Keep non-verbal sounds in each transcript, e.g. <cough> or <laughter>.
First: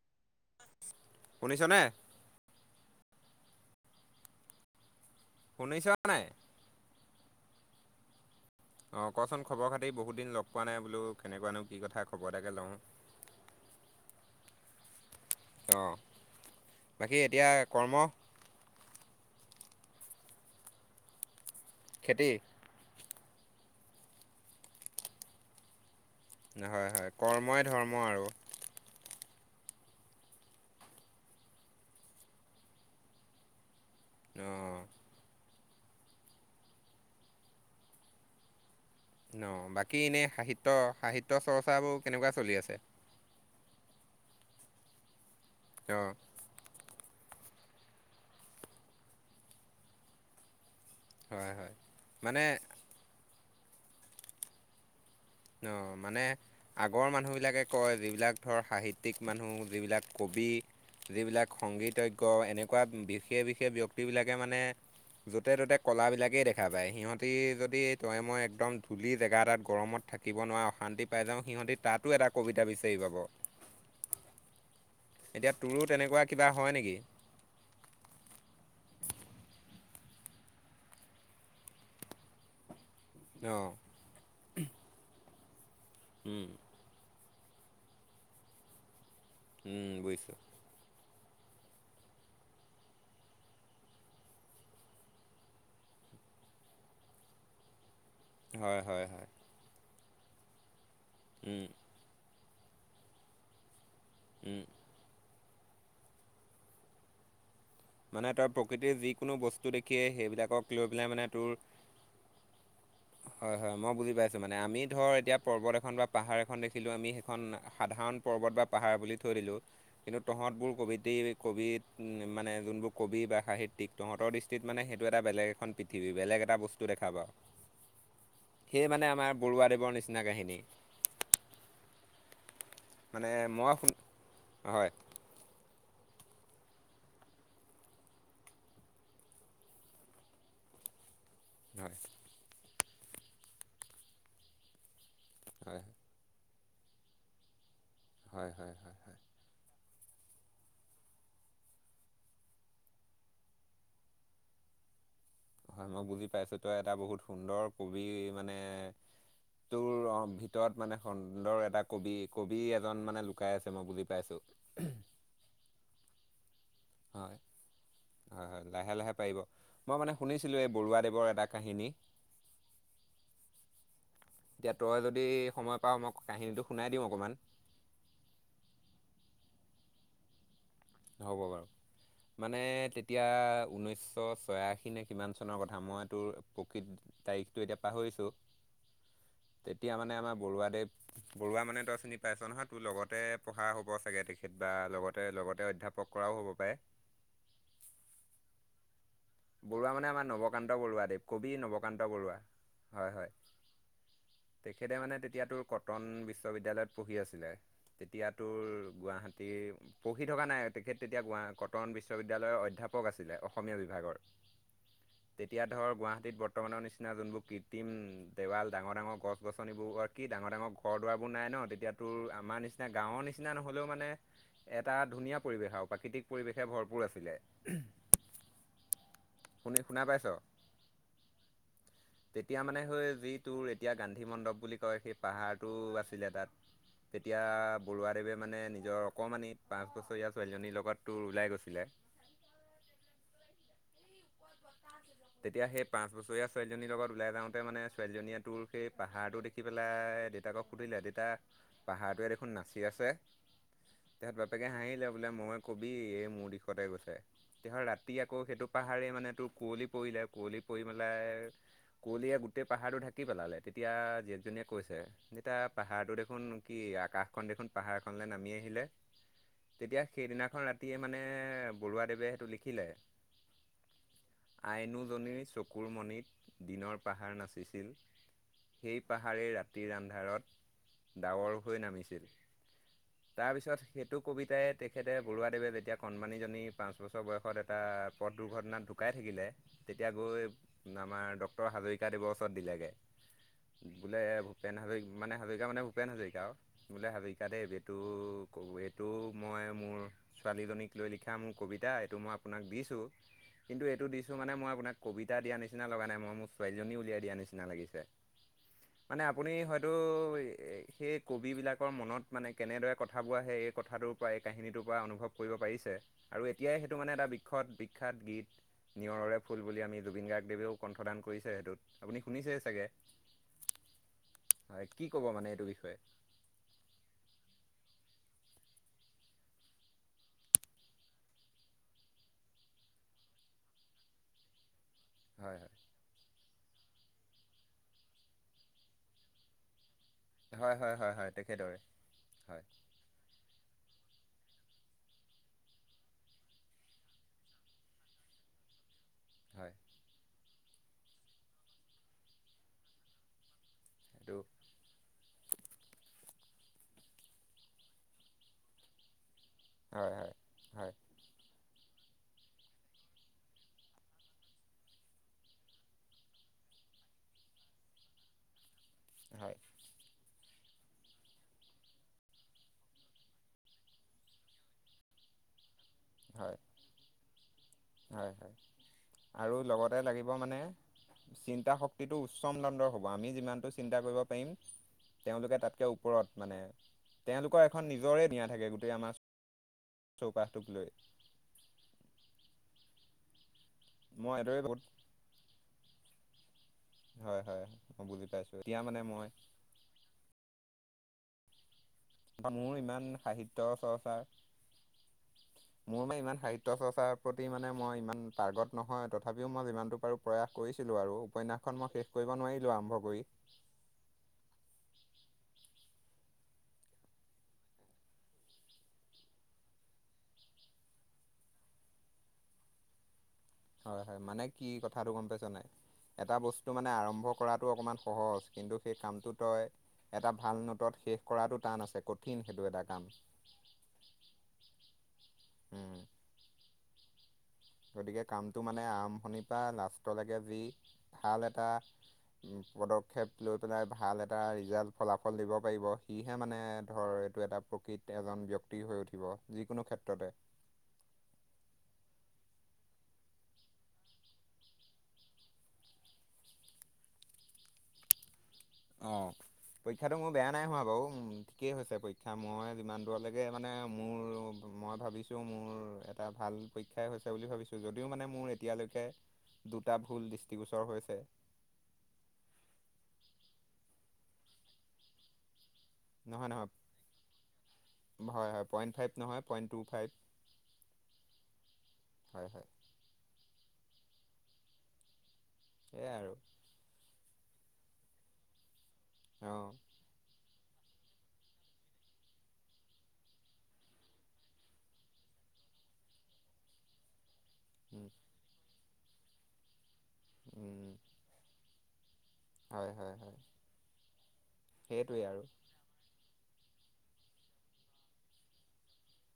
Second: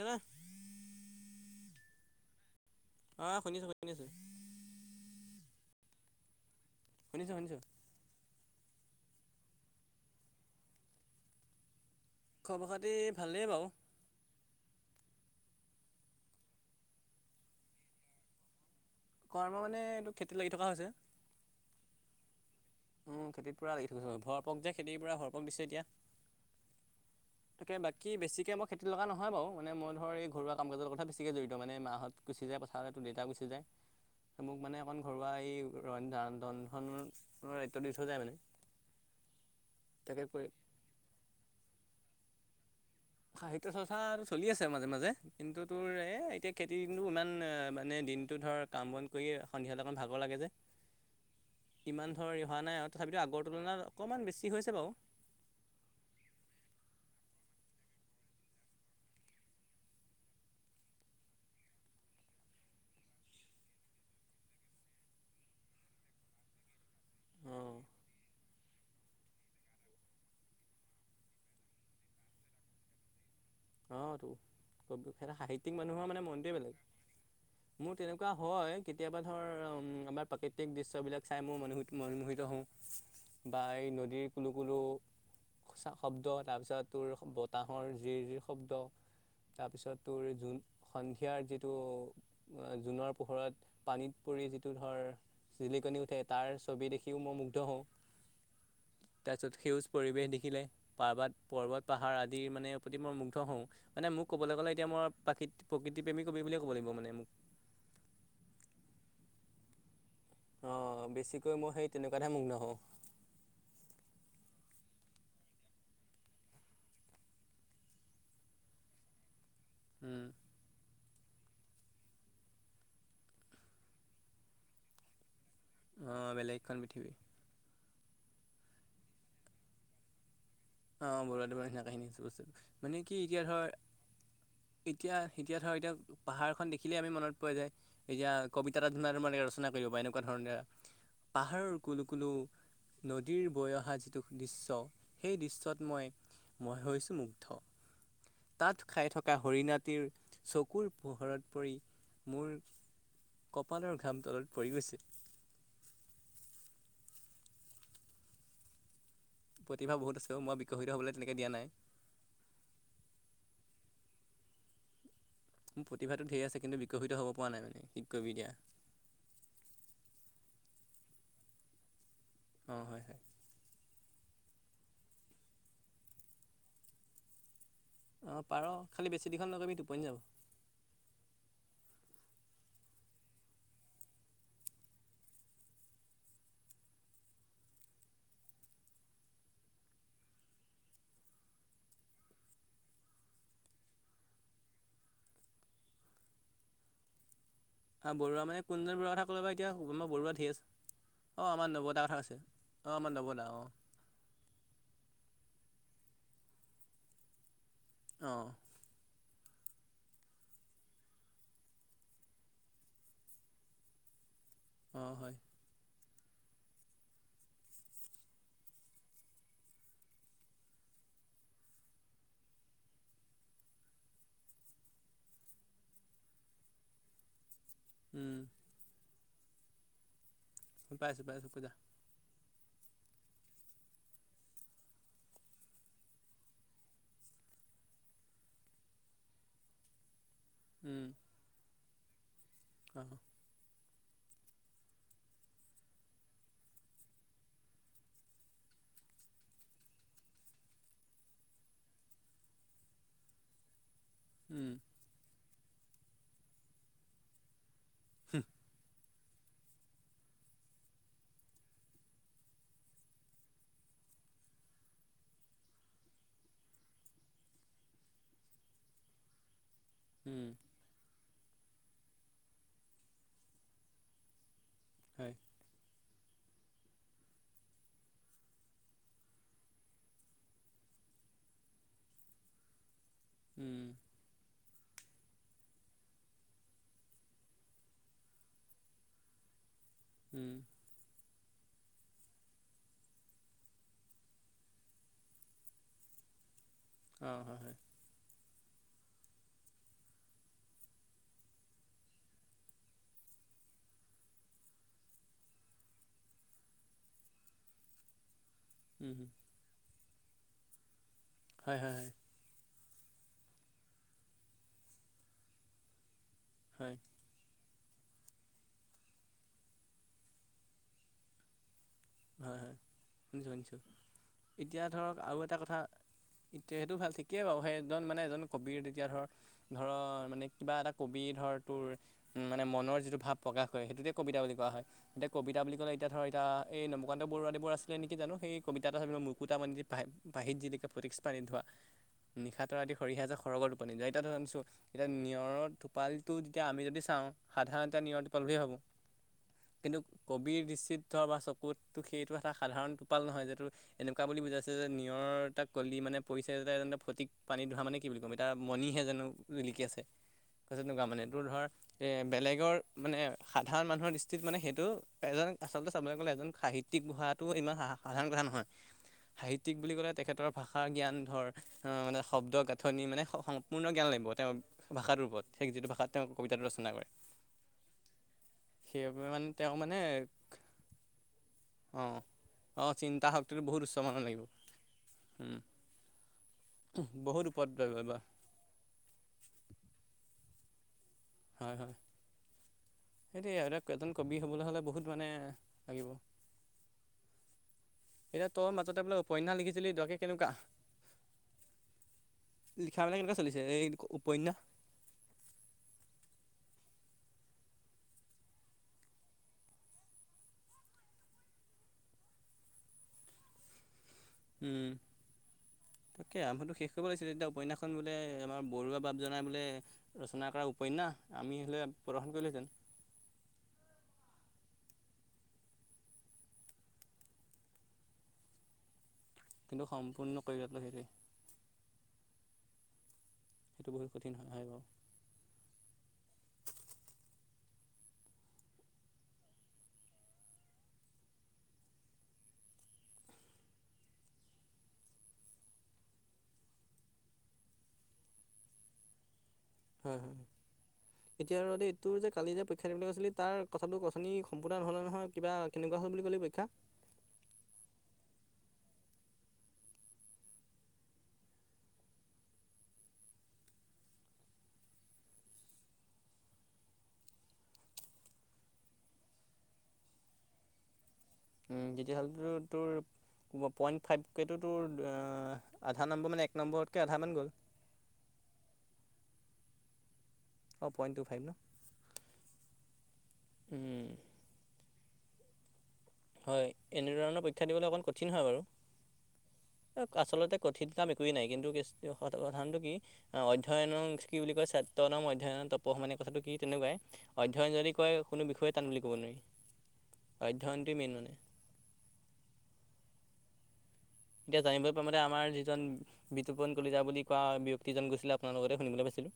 এানে শুনিছনে অ শুনিছো শুনিছো শুনিছোৱা নাই শনিছ শনিছ অ কচোন খবৰ খাতি বহুত দিন লগ পোৱা নাই বোলো কেনেকুৱানো কি কথা খবটাকে খবৰ লওঁ খাতি ভালেই বাৰু। অ বাকী এতিয়া কৰ্ম ক আমাৰ মানে এইটো খেতিত লাগি থকা হৈছে খেতি উম খেতিৰ পৰাূ থৈো ভৰপক যে খেতিৰ পৰা ভৰপক দিছে এতিয়া হয় হয় কৰ্মই ধৰ্ম আৰু খেতি লগা নহয় বাৰু মানে মই ধৰ এই ঘৰুৱা কাম কাজৰ কথা বেছিকৈ জড় মোহঁতুচি যায় পথাৰতে তোৰ দেউাুচি যায় মোক মানে অ' অকণ ঘৰুৱা এই ৰ ৰন্নৰ দায়িত্ব দি থোৱা যায় মানে ন বাকী তাকে এনেই কৰি সাহিত্য সাহিত্্য চৰ্চাবোৰ কেনেকুৱা চলি আছে সাহিত্যয় চৰ্চাটো চলি আছে মাজে মাজে কিন্তুো অ এতিয়া খেতি দো ইমান মানে দিনতটো ধৰ কাম বন কৰি সন্ধিয়াল অকমান ভাগৰ লাগে যে হয় হয়। ইমান মানে ধৰি অহা নাই আৰু তথাপিতো আগৰ তুলনাত অকণমান বেছি হৈছে বাৰু অ মানে আগৰ মানুহবিলাকে কয় যিবিলাক ধৰ সাহিত্যিক মানুহ যিবিলাক কবি যিবিলাক সংগীতজ্ঞ এনেকুৱা বিশেষ বিশেষ ব্যয়ক্তিবিলাকে মানে য'তে ত'তে ক'লাবিলাকেই দেখা যায় সিহঁতি অঁ যদি তয়ে মই একদম ধূলি জেগা এটাত গৰমত থাকে থাকিব নোৱাৰে অশান্তি পাই যাওঁ সিহঁতি তাতো এটা কবিতা বিচাৰি পাব অ তোৰ এতিয়া তোৰো তেনেকুৱা কিবা হয় বেলেগ নেকি মোৰ তেনেকুৱা হয় কেতিয়াবা ধৰ আমাৰ প্ৰাকৃতিক দৃশ্যবিলাক চাই মোৰ মনো মনমোহিত হওঁ বা অ' এই নদীৰ কোনো কোনো শব্দ উম, তাৰপিছত তোৰ তাঁাহৰ জিৰ জিৰ শব্দ উম, তাৰপিছত তোৰ বুজিছোঁ জোন সন্ধিয়াৰ যিটো জোনৰ পোহৰত পানীত পৰি যিটো ধৰ জিলিকনি উঠে তাৰ ছবি দেখিও মই মুগ্ধ হওঁ হয় হয় হয় তাৰপিছত সেউজ পৰিৱেশ দেখিলে পাৰ্বত উম, পৰ্বত পাহাৰ আদিৰ মানে প্ৰতি মোৰ মু হওঁ মানে মোক ক'বলৈ উম। গ'লে এতিয়া মই প্ৰাকৃ প্ৰকৃতি প্ৰেমী কবি বুলিয় ক'ব লাগিব মানে মোক মানে তই প্ৰকৃতিৰ যিকোনো বস্তু দেখিয়ে সেইবিলাক অ বেছিকৈ মই সেই তেনেকুৱা ধে মগ নহওঁ হয় হয় মই বুজি পাইছো মানে, আমি ধৰ এতিয়া পৰ্বত এখন বা পাহাৰ এখন দেখিলো আমি সেইখন সাধাৰণ পৰ্বত বা পাহাৰ বুলি থৈ দিলোঁ, কিন্তু তহঁতবোৰ কবিতেই কবিত মানে- যোনবোৰ কবি বা সাহিত্যিক, তহঁৰ দৃষ্টিত মানে সেইটো এটা বেলেগ এ পৃথিৱী অ বেলেগ এটা বেলেগখন বস্তু পৃথিৱী দেখা পাওঁ- সেয়ে মানে আমাৰ বৰুৱাদেৱৰ নিচিনা কাহিনী, অঁ অ বৰুৱা দেৱৰ কাহিনী, আ বস্তু মানে কি এতিয়া মই ধৰ শুন হয় এতিয়া এতিয়া ধৰক এতিয়া, পাহাৰখন দেখিলেই আমি মনত পোৱা যায়- এতিয়া কবিতা এটা ধুনাৰ মানে ৰচনা কৰিব বা এনেকুৱা ধৰণে- পাহাৰৰ হয় কুলো কুলো নদীৰ বৈ অহা যিটো দৃশ্য, সেই দৃশ- হয় মই মই হৈছোঁ মুগ্ধ, হয় হয় তাত হয় খাই থকা হৰিণাটিৰ, চকুৰ পোহৰত পৰি মোৰ- কপালৰ ঘাম তলত পৰি গৈছে হয় মই বুজি পাইছো, তই এটা বহুত সুন্দৰ কবি মানে- প্ৰতিভা তোৰ বহুত অ আছে মই ভিতৰত বিকশিত মানে হ'বলৈ তেনেকৈ দিয়া নাই সুন্দৰ এটা- কবি কবি এজন মানে লুকাই আছে, মই বুজি পাইছোঁ। মোৰ প্ৰতিভাটো ধেৰ আছে, কিন্তু বিকশিত হয় হ'ব পৰা নাই মানে শিক্ষক হয় বিদা- হয় লাহে লাহে পাৰিব- মই মানে শুনিছিলোঁ, এই বৰুৱাদেৱৰ এটা কাহিনী- অ হয় হয় এতিয়া তই যদি সময় পাৱ মই কাহিনীটো শুনাই দিম অকণমান। অঁ পাৰ, খালি বেছি দীঘল নকৰিবি টোপনি যাব। হ'ব বাৰু- মানে তেতিয়া ঊনৈছশ ছয়াশী নে কিমান চনৰ কথা, মই তোৰ প্ৰকৃত- তাৰিখটো এতিয়া পাহৰিছো, তেতিয়া মানে আমাৰ বৰুৱাদেৱ- বৰুৱা মানে তই চিনি পাইছ নহয়, তোৰ লগতে পঢ়া হ'ব চাগে তেখেত বা লগতে লগতে অধ্যাপক কৰাও হ'ব পাৰে। হাঁ বৰুৱা মানে কোনজন বৰুৱা কথা ক'লে বা এতিয়া, মানে আমাৰ বৰুৱা ধেৰ আছে নৱকান্ত বৰুৱাদেৱ কবি অঁ আমাৰ নবৌ নৱকান্ত দাৰ কথা বৰুৱা আছে, অ হয় আমাৰ হয় নবৌ দা অ তেখেতে মানে তেতিয়াতোৰ কটন বিশ্ববিদ্যালয়ত পঢ়ি আছিলে। অঁ তেতিয়াতোৰ গুৱাহাটীৰ পঢ়ি থকা নাই তেখেত তেতিয়া গোৱা কটন বিশ্ববিদ্যালয়ৰ অধ্যাপক আছিলে অসমীয়া বিভাগৰ অ হয়, তেতিয়া ধৰক গুৱাহাটীত বৰ্তমানৰ নিচিনা জোনবোৰ কৃত্ৰিম দেৱাল ডাঙৰ ডাঙৰ গছ গছনিবোৰ- কি ডাঙৰ ডাঙৰ ঘৰ দুৱবোৰ নাই ন, তেতিয়াতোৰ আমাৰ নিচিনা গাঁৱৰ নিচিনা নহলেও মানে? এটা ধুনীয়া পৰিৱেশ আৰু প্ৰাকৃতিক পৰিৱেশে ভৰপূৰ আছিলে। উম শুনি শুনা পাইছ অ, পাইছো পাইছো কই যা- তেতিয়া মানে স যি তোৰ এতিয়া গান্ধী মণ্ডপ বুলি কয়, সেই পাহাৰটো আছিলে তাত- তেতিয়া বৰুৱাদেৱে মানে নিজৰ অকণমানি পাঁচ বছৰীয়া ছোৱালীজনীৰ উম লগতো, ওলাই গৈছিলে। অঁ তেতিয়া সেই পাঁচ বছৰীয়া ছোৱালীজনীৰ লগত ওলাই যাওঁতে মানে ছোৱালীজনীয়ে টোৰ সেই পাহাৰটো দেখি- দেখি পেলাই দেউতাকক সুধিলে দেউতা পাহাৰটোৱে দেখোন নাচি আছে? তহঁত বাপেকে উম হাঁহিলে বোলে মই কবি এই মোৰ দিশতে গৈছে তেহ ৰাতি আকৌ সেইটো পাহাৰ মানে তোৰ কুঁৱলী পৰিলে কুঁৱলী পৰি মেলাই কুঁৱলীয়ে গোটেই পাহাৰটো ঢাকি পেলালে তেতিয়া জীয়েকজনীয়ে কৈছে? যেতিয়া পাহাৰটো দেখোন কি আকাশখন দেখোন পাহাৰখনলে নামি আহিলে। তেতিয়া উম সেইদিনাখন ৰাতিয়ে মানে বৰুৱাদেৱে সেইটো লিখিলে। হয় আইনোজনীৰ চকুৰমণিত দিনৰ পাহাৰ নাচিছিল। সেই পাহাৰেই ৰাতিৰ আন্ধাৰত ডাৱৰ হৈ নামিছিল। উম তাৰপিছত সেই টো কবিতাই তেখেতে বৰুৱাদেৱে যেতিয়া কণমানীজনী পাঁচ বছৰ বয়সত এটা পথ দুৰ্ঘটনাত ঢুকায়। থাকিলে তেতিয়া গৈ উম আমাৰ ডক্টৰ হাজৰিকাদেৱৰ ওচৰত দিলেগে। বোলে ভূপেন হাজৰি মানে হাজৰিকা মানে ভূপেন হাজৰিকা আও বোলে অঁ হাজৰিকা হয় দেৱ হয় এইটো। টো এইটো মই মোৰ ছোৱালীজনীক লৈ লিখা মোৰ কবিতা এইটো মই আপোনাক দিছোঁ। কিন্তু এ টো দিছো মানে মই আপোনাক কবিতা দিয়া নিচিনা লগা নাই মই মোৰ ছোৱালীজনী উলিয়াই দিয়া নিচিনা লাগিছে। উম মানে আপুনি হয়তো এ সেই কবি হয় বিলাকৰ হয় হয় মনত। মানে কেনেদৰে কথা বোৰ আহে এই কথাটোৰ পৰা, এই কাহিনীটোৰ পৰা অনুভৱ কৰিব পাৰিছে! আৰু এতিয়াই হয় সেইটো মানে এটা বিখ্যত বিখ্যাত গীত। নিয়ৰৰে ফুল বুলি আমি জুবিন গাৰ্গদেৱেও কণ্ঠদান কৰিছে সেইটোত। আপুনি হয় শুনিছেই হয় চাগে, শুনিছোঁ শুনিছোঁ এতিয়া হয়! কি ধৰক কব আৰু মানে এটা এইটো কথা বিষয়ে? এতিয়া সেইটো ভাল ঠিকেই বাৰু সেইজন মানে এজন কবিৰ তেতিয়া ধৰ ধৰ মানে কিবা এটা কবি ধৰ তোৰ। মানে মনৰ যিটো ভাৱ প্ৰকাশ কৰে সেইটোতে কবিতা বুলি কোৱা হয় এতিয়া হয় কবিতা বুলি ক'লে এতিয়া ধৰক এতিয়া। এই নবকান্ত বৰুৱাদেৱৰ আছিলে নেকি জানো সেই কবিতা এটা চাবি মকুতা মণিটিৰ পাহি পাহিত হয় হয় জিলিকে হয় স্ফটিক হয় হয় পানী ধোৱা তেখেতৰে হয় নিশা তৰাদি সৰিহে যায় সৰগৰ টোপনি যোৱা এতিয়া ধৰি আনিছোঁ। এতিয়া নিয়ৰৰ টোপালটো যেতিয়া আমি যদি চাওঁ, সাধাৰণতে নিয়ৰৰ টোপাল বুলিয়ে ভাবোঁ। হয় কিন্তু কবিৰ দৃষ্টিত থোৱা চকুত টো সেইটো এটা সাধাৰণ টোপাল নহয় যিটো এনেকুৱা এইটো বুলি বুজাইছে যে নিয়ৰ এটা। কলি মানে পৰিছে যে ফটিক পানী ধোৱা মানে কি বুলি ক'ম এতিয়া মণিহে জানো জিলিকি আছে! হয় হয় কৈছে হয় তেনেকুৱা মানে তোৰ ধৰ এ বেলেগৰ মানে, সাধাৰণ মানুহৰ দৃষ্টিত মানে, সেইটো এজন আচলতে, চাবলৈ গ'লে, এজন সাহিত্যিক হোৱাটো ইমান সা সাধাৰণ কথা নহয় হয় সাহিত্যিক বুলি ক'লে তেখেতৰ ভাষাৰ জ্ঞান ধৰ অ', মানে শব্দ গাঁঠনি মানে স সম্পূৰ্ণ জ্ঞান লাগিব তেওঁ ভাষাটোৰ ওপৰত ঠিক যিটো ভাষা তাত তেওঁ হয় কবিতাটো ৰচনা কৰে। হয়, হয়, সেইবাবে মানে আৰু তেওঁ মানে লগতে লাগিব মানে। চিন্তা শক্তিটো অঁ উচ্চম দণ্ডৰ অঁ হ'ব চিন্তা আমি শক্তিটো যিমানটো বহুত উচ্চ চিন্তা কৰিব মানৰ লাগিব পাৰিম, উম তেওঁলোকে তাত কে ওপৰত মানে বহুত তেওঁলোকৰ উপদ্ৰৱ এখন বা নিজৰে দ থাকে, গোটেই আমাৰ চৌ চৌপাশটোক লৈ। হয়-হয়, সেইটোৱে আৰু এতিয়া এজন মই কবি এইদৰে হ'বলৈ হ'লে বহুত মানে লাগিব। হয়-হয়, হ এতিয়া তই মাজতে বোলে উপন্যাষ লিখিছিলি <inaudible> কেনেকুৱা? <unintelligible> মোৰ ইমান লিখাবিলাক কেনেকুৱা চলিছে সাহিত্য এই চৰ্চাৰ। উপন্যাস মোৰ মানে ইমান সাহিত্য চৰ্চাৰ প্ৰতি মানে মই ইমান পাৰ্গত নহয়, তথাপিও মই যিমানটো পাৰোঁ। প্ৰয়াস কৰিছিলোঁ আৰু উপন্যাসখন মই শেষ কৰিব নোৱাৰিলোঁ আৰম্ভ কৰি। উম। তাকে আৰম্ভণিটো শেষ কৰিব লাগিছিলে এতিয়া উপন্যাসখন বোলে আমাৰ বৰুৱা বাপ জনাই বোলে। ৰচনা কৰা উপন্যাস আমি হ'লে প্ৰদৰ্শন কৰিলোহেঁতেন। হয়-হয়, মানে কি কথাটো গম পাইছ নাই? এটা বস্তু মানে আৰম্ভ কৰাটো অকমান সহজ, কিন্তু সেই কামটোত- তয় কিন্তু এটা সম্পূৰ্ণ কৰি ভাল পেলাই নোটত সেইটোৱে শেষ কৰাটো টান আছে! কঠিন সেইটো এটা কাম। সেইটো বহুত কঠিন হয়। উম গতিকে কামটো মানে আৰম্ভণিৰ পৰা লাষ্টলৈকে যি ভাল এটা- পদক্ষেপ লৈ পেলাই ভাল এটা ৰিজাল্ট ফলাফল দিব পাৰিব, সিহে মানে ধৰ- টো এটা প্ৰকৃত এজন ব্যক্তি হৈ উঠিব। যিকোনো হয় ক্ষেত্ৰতে হয়। এতিয়া আৰু দেই তোৰ যে কালি যে পৰীক্ষা দিবলৈ কৈছিলে তাৰ কথাটো অঠনি সম্পূৰ্ণ নহ'লে নহয় কিবা- কেনেকুৱা হ'ল বুলি ক'লি পৰীক্ষা? অঁ। পৰীক্ষাটো মোৰ বেয়া নাই হোৱা বাৰু ঠিকেই হৈছে পৰীক্ষা মই যিমান দূৰলৈকে মানে মোৰ- মই ভাবিছোঁ, মোৰ এটা ভাল পৰীক্ষাই হৈছে বুলি ভাবিছোঁ! যদিও মানে মোৰ এতিয়ালৈকে- দুটা ভুল দৃষ্টিগোচৰ হৈছে। উম' তেতিয়াহ'লেতো তোৰ পইণ্ট ফাইভকেটো তোৰ এঁ- আধা নম্ব নহয় মানে, এক নহয় নম্বৰতকৈ আধামান গ'ল! হয়, হয়, পইণ্ট ফাইভ নহয়! Point two five. অ', পইণ্ট টু ফাইভ ন, হয় হয় উম' এইয়াই আৰু। হয়, এনেধৰণৰ পৰীক্ষা দিবলৈ অকমাণ কঠিন হয় বাৰু, অঁ এ আচলতে- কঠিন কাম একোৱেই নাই কিন্তু কেচটো সামাধানটো কি- আ অধ্যয়নং কি বুলি কয় সত্যনম অধ্যয়নং তপঃ মানে কথাটো কি তেনেকোৱাই। অধ্যয়ন যদি কৰে কোনো বিষয়ে টান বুলি ক'ব নোৱাৰি অধ্যয়নটোৱেই মেইন মানে। হয় হয় হয়। এতিয়া জানিবলৈ পোৱামতে সেইটোৱেই আৰু আমাৰ যিজন- বিতুপন কলিতা বুলি কোৱা ব্যক্তিজন গৈছিলে আপোনাৰ লগতে শুনিবলে পাইছিলোঁ।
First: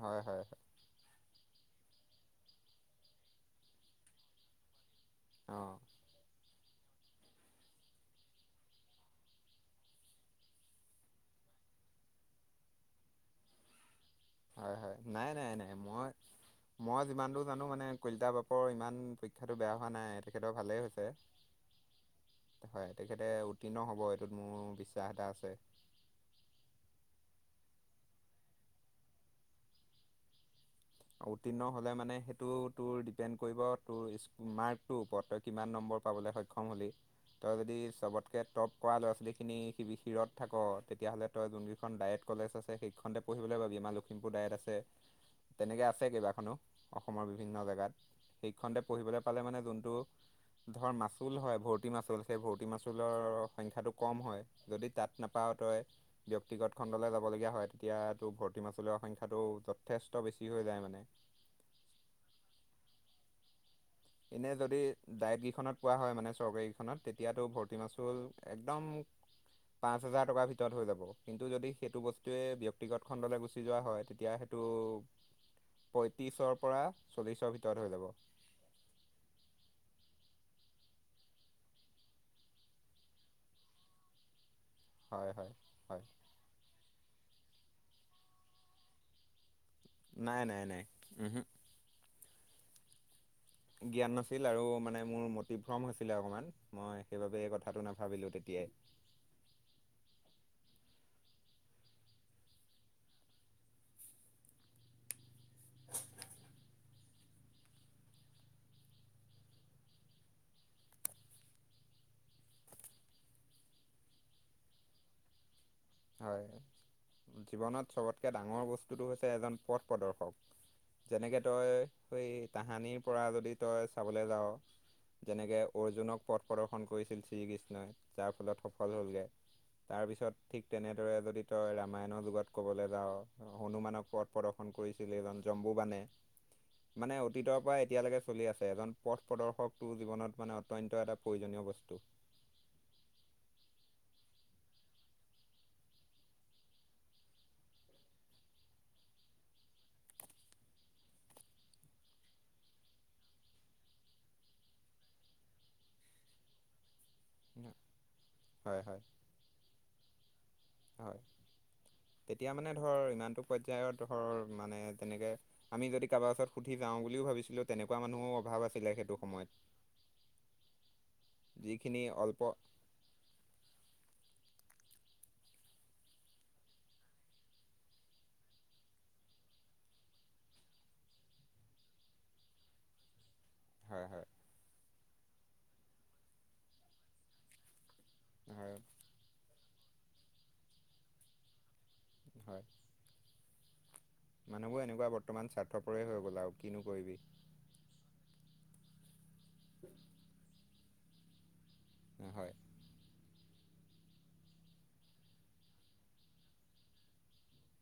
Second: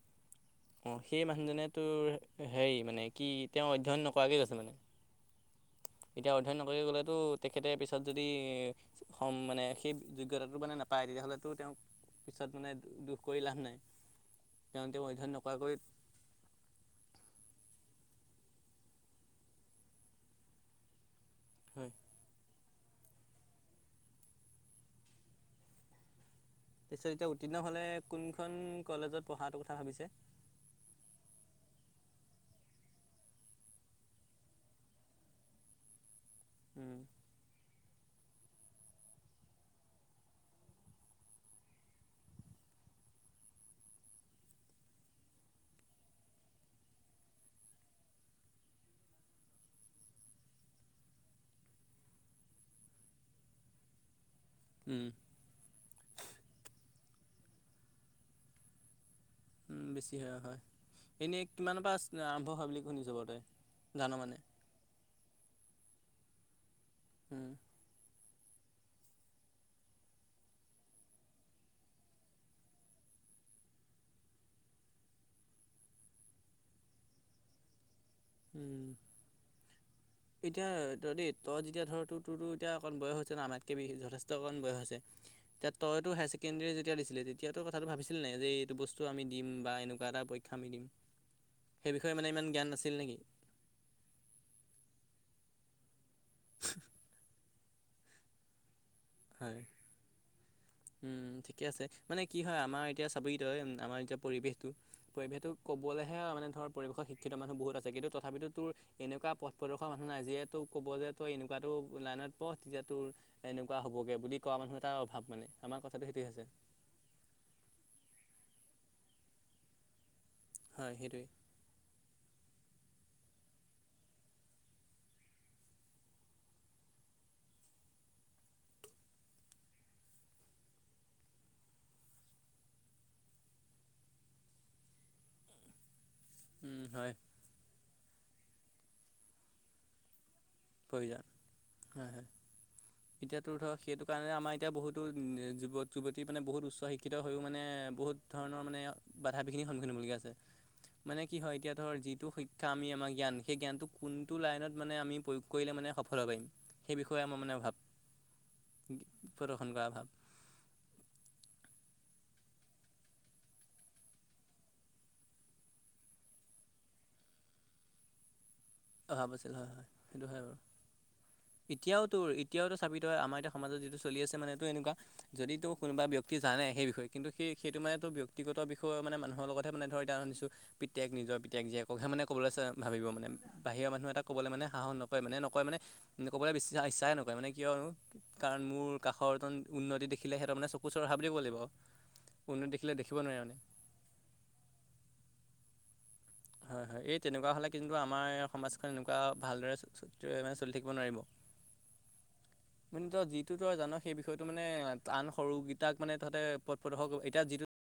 হয় হয় হয়। অঁ সেই মানুহজনে তোৰ হেৰি মানে কি তেওঁ অধ্যয়ন নকৰাকে গৈছে মানে। অঁ এতিয়া অধ্যয়ন নকৰি গ'লেতো তেখেতে পিছত যদি- সম মানে সেই যোগ্যতাটো মানে নাপায় তেতিয়াহ'লেতো তেওঁক- পিছত মানে দুখ কৰি লাভ নাই হয় তেওঁ হয় তেওঁ নাই অধ্যয়ন নাই নাই নকৰাকৈ- মই মই যিমান দূৰ জানো মানে কলিতা বাপৰ ইমান পৰীক্ষাটো বেয়া হোৱা নাই তেখেতৰ ভালেই হৈছে। হয়। হয়, তেখেতে উত্তীৰ্ণ হ'ব এইটোত মোৰ বিশ্বাস এটা আছে। পিছে এতিয়া উত্তীৰ্ণ হলে কোনখন কলেজত পঢ়াটো কথা ভাবিছে। উত্তীৰ্ণ হ'লে মানে সেইটো তোৰ ডিপেণ্ড কৰিব তোৰ মাৰ্কটোৰ ওপৰত তই কিমান নম্বৰ পাবলৈ হয়- ক্ষম হলি উম তই যদি চবতকে টপ- কৰা ল'ৰা ছোৱালীখিনি শি শিৰত থাক তেতিয়াহ'লে তই যোনকেইখন ডায়েট কলেজ আছে সেইখনতে- পঢ়িবলৈ পাবি আমাৰ লখিমপুৰ ডায়েত আছে। তেনেকে আছে কেইবাখনো অসমৰ বিভিন্ন জেগাত সেইকেইখনতে পঢ়িবলৈ পালে মানে যোনটো- ধৰ মাচুল হয় ভৰটি মাচুল সেই ভৰটি মাচুলৰ সংখ্যাটো কম হয়। যদি উম তাত নাপাও তই ব্যক্তিগত খণ্ডলৈ যাব লগীয়া হয় তেতিয়া তোৰ ভৰ্তি মাচুল সংখ্যা- টো উম যথেষ্ট। বেছি হয় বেছি হয়, হৈ যায় মানে এনেই কিমানৰ পাছ আৰম্ভ হয় বুলি শুনিছ বাৰু তই। জান মানে এনে যদি ডায়েক গিখনত পোৱা হয় মানে চৰকাৰীগিখনত তেতিয়াতো উম ভৰ্তি- মাচুল একদম- পাঁচ হাজাৰ টকাৰ ভিতৰত হৈ যাব কিন্তু যদি সেইটো বস্তুৱে ব্যক্তিগত খণ্ডলৈ গুচি যোৱা হয় তেতিয়া টো পয়ত্ৰিশৰ পৰা চল্লিশৰ ভিতৰত হৈ যাব উম এতিয়া তই দেই তই যেতিয়া ধৰ তো তোৰতো এতিয়া অকণ বয়স হৈছে ন আমাতকে বি যথেষ্ট অকণ বয়স হৈছে হয় হয় যে হয় তইতো হায়াৰ চেকেণ্ডেৰী যেতিয়া দিছিল তেতিয়াাতো কথাটো ভাবিছিল নে যে এইটো বস্তু আমি দিম বা এনো কিবা এটা নাই পৰীক্ষা নাই আমি দিম নাই উহু সেই বিষয়ে মানে ইমান জ্ঞান নাছিল নেকি জ্ঞান নাছিল আৰু মানে মোৰ মটিভ্ৰম হৈছিলে অকণমান মই সেইবাবে এই কথাটো নাভ ভাবিলো তেতিয়াই হয় উম ঠিকে আছে মানে কি হয় আমাৰ এতিয়া চাবি তোই আমাৰ এতিয়া পৰিৱেশটো পৰিৱেশটো ক'বলৈহে আৰু মানে ধৰ পৰিৱেশত শিক্ষিত মানুহ বহুত আছে কিন্তু তথাপিতো তোৰ এনেকোৱা পথ প্ৰদৰ্শ মানুহ নাই যিয়ে তোক কব যে তই এনেকোৱাতো লাইনত পঢ় তেতিয়া তোৰ কোৱা হবগে বুলি কোৱা মানুহ এটাৰ অভাৱ মানে আমাৰ কথাটো সেইটোয়ে হৈছে হয় জীৱনত সবতকে ডাঙৰ বস্তুটো হৈছে এজন পথ প্ৰদৰ্শক হয় সেইটোৱে যেনেকে তই সেই তাহানিৰ পৰা যদি তই চাবলৈ যাও যেনেকে অৰ্জুনক পথ প্ৰদৰ্শন কৰিছিল শ্ৰীকৃষ্ণই যাৰ ফলত সফল হ'লগে তাৰ পিছত ঠিক তেনেদৰে যদি তই ৰামায়নৰ যুগত কবলৈ যাও হনুমানক পথ প্ৰদৰ্শন কৰিছিল এজন জম্বু বানে উম হয় মানে অতীতৰ পৰা এতিয়ালৈকে চলি আছে এজন পথ প্ৰদৰ্শকটো জীৱনত মানে অত্যন্ত এটা প্ৰয়োজনীয় বস্তু প্ৰয়োজন হয় হয় <inaudible> এতিয়াতো ধৰক সেইটো কাৰণে আমাৰ এতিয়া বহুতো যুৱক যুৱতী মানে বহুত উচ্চ শিক্ষিত হৈওঁ মানে বহুত ধৰণৰ মানে বাধা বিঘিনিৰ সন্মুখীন হ'বলগীয়া হৈছে। মানে কি হয় এতিয়া ধৰ যিটো শিক্ষা আমি আমাৰ জ্ঞান সেই জ্ঞানটো কোনটো লাইনত মানে আমি প্ৰয়ো কৰিলে মানে সফল হ'ব পাৰিম সেই বিষয়ে আমাৰ মানে অভাৱ, হয় হয় প্ৰদৰ্শন কৰাৰ অভাৱ। হয়, তেতিয়া মানে ধৰ ইমানটো পৰ্যায়ত ধৰ মানে তেনেকে আমি যদি কাৰোব ওচৰত সুঠি যাওঁ বুলিও ভাবিছিলো তেনেকুৱা মানুহৰ অভাৱ আছে। অভাৱ আছিল হয় হয় সেইটো হয় বাৰু, যিখিনি এতিয়াও তোৰ অল্প এতিয়াও চাবি তই আমাৰ এতিয়া সমাজত যিটো চলি আছে মানে এইটো এনেকোৱা যদিতো কোনোবা ব্যক্তিয়ে জানে সেই বিষয়ে কিন্তু সেই সেইটো মানে তো ব্যক্তিগত বিষয় মানে মানুহৰ লগতহে মানে ধৰ এতিয়া শুনিছোঁ পিতেক নিজৰ পিতেক জীয়েকহে মানে ক'বলৈ ভাবিব মানে। বাহিৰৰ হয় মানুহ এটা হয় ক'বলৈ মানে সাহস নকৰে মানে নকয় মানে ক'বলৈ বিছ ইচ্ছাহে নকৰে মানে কিয়ো কাৰণ হয় মোৰ কাষৰ জন উন্নতি দেখিলে সিহঁতক চকু চৰহা বুলি ক'ব লাগিব। হয় উন্নত দেখিলে দেখিব নোৱাৰে মানে। মানুহবোৰ এনেকুৱা বৰ্তমান স্বাৰ্থপৰে হৈ গ'ল আৰু। কিনো হয় হয় কৰিবি এই তেনেকুৱা হ'লে কিন্তু আমাৰ সমাজখন এনেকুৱা ভালদৰে মানে চ চ- চলি থাকিব নোৱাৰিব। <unintelligible> হয় <unintelligible> জানো সেই বিষয়টো মানে আন সৰুকেইটাক মানে তাহতে পথ প্ৰদৰ্শক এতিয়া যিটো